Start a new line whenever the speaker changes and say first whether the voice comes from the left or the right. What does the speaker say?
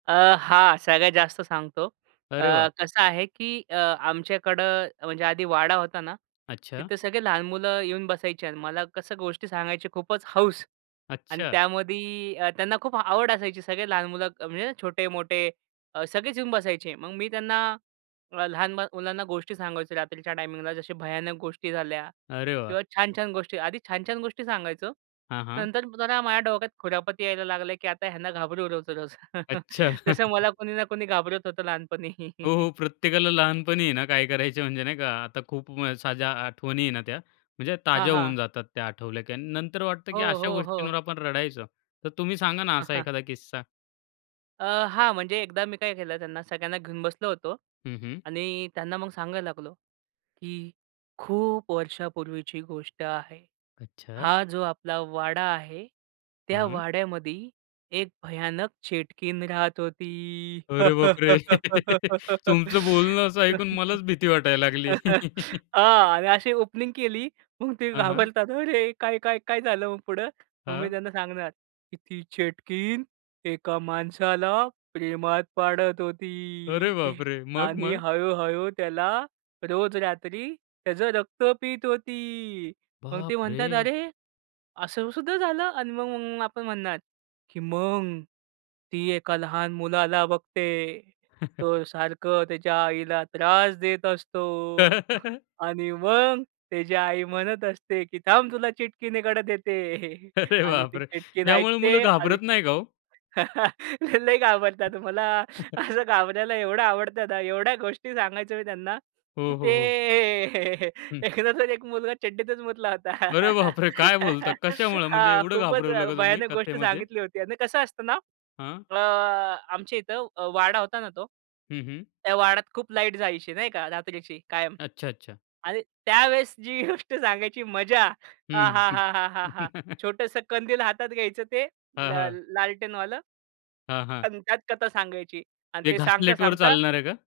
right: अ, हां, सगळ्यात जास्त सांगतो अ,
left: अरे वाह!
right: कसं आहे, की अ, आमच्याकडे म्हणजे आधी वाडा होता ना.
left: अच्छा.
right: तिथे सगळे लहान मुलं येऊन बसायचे अन् मला कसं गोष्टी सांगायची खूपच हौस आणि
left: अच्छा.
right: त्यामध्ये त्यांना खूप आवड असायची सगळे लहान मुलं म्हणजे छोटे, मोठे सगळेच येऊन बसायचे. मग मी त्यांना अ, लहान मुलांना गोष्टी सांगायचो रात्रीच्या टायमिंगला जसे भयानक गोष्टी झाल्या.
left: अरे वाह!
right: किंवा छान-छान गोष्टी. आधी छान-छान गोष्टी सांगायचो.
left: हां, हां.
right: नंतर जरा माझ्या डोक्यात खुरापती यायला लागल्या, की आता ह्यांना घाबरवू रोज-रोज.
left: अच्छा.
right: जसं मला कोणी ना कोणी घाबरवत होतं लहानपणी.
left: हो, हो. प्रत्येकाला लहानपणी आहे ना, काय करायचे म्हणजे नाही का आता खूप साऱ्या आठवणी आहे ना त्या. म्हणजे
right: हां,
left: ताज्या होऊन
right: हां.
left: जातात त्या आठवल्या की अन् नंतर वाटतं, की
right: हो,
left: अशा
right: हो,
left: गोष्टींवर
right: हो.
left: आपण रडायचो. तर तुम्ही सांगा ना, असा एखादा किस्सा.
right: अ, हां, म्हणजे एकदा मी काय केलं त्यांना सगळ्यांना घेऊन बसलो होतो
left: हं, हं.
right: आणि त्यांना मग सांगायला लागलो, की खूप वर्षापूर्वीची गोष्ट आहे.
left: अच्छा.
right: हा जो आपला वाडा आहे. त्या
left: हं.
right: वाड्यामध्ये एक भयानक चेटकीन राहत होती.
left: अरे बापरे! तुमचं बोलणं असं ऐकून मलाच भीती वाटायला लागली.
right: हां. आणि अशी ओपनिंग केली मग ते
left: हं, हं.
right: घाबरतात अरे काय-काय, काय झालं मग पुढं. मग मी
left: हां.
right: त्यांना सांगणार, की ती चेटकीण एका माणसाला प्रेमात पाडत
left: अरे
right: होती
left: बापरे! मग,
right: आणि
left: मग?
right: हळू-हळू त्याला रोज रात्री त्याचं रक्त पित होती. मग ते म्हणतात
left: बापरे!
right: "अरे! असं सुद्धा झालं." अन् मग आपण म्हणणार की "मग ती एका लहान मुलाला बघते, तो सारखं त्याच्या आईला त्रास देत असतो. आणि मग त्याची आई म्हणत असते, की "थांब तुला चिटकीनेकडे देते."
left: अरे
right: आणि ती
left: बापरे!
right: चिटकीन
left: त्यामुळे मुलं
right: ऐकते आणि
left: घाबरत नाही का हो?
right: ते लय घाबरतात. मला असं घाबरवायला एवढं आवडतं ना. एवढ्या गोष्टी सांगायचो मी त्यांना, की
left: हो,
right: ते
left: हो, हो. हं.
right: एकदाच एक मुलगा चड्डीतच मुतला होता,
left: अरे बापरे! काय बोलता कशामुळं? म्हणजे
right: हा
left: एवढं
right: खूपच
left: घाबरवलं का तुम्ही
right: भयानक गोष्ट
left: कथेमध्ये?
right: सांगितली होती. अन् कसं असतं ना
left: हां.
right: अ, आमच्या इथं अ, वाडा होता ना तो,
left: हं, हं.
right: त्या वाड्यात खूप लाईट जायची नाही का रात्रीची कायम
left: अच्छा, अच्छा.
right: आणि त्यावेळेस जी गोष्ट सांगायची मजा आ हा
left: हं.
right: हा हा हा! छोटसं कंदील हातात घ्यायचं ते ल
left: हां, हां.
right: लालटेनवालं.
left: हां, हां.
right: आणि त्यात कथा सांगायची आणि
left: ते
right: ते सांगता
left: घासलेटवर
right: सांगता
left: चालणारं का?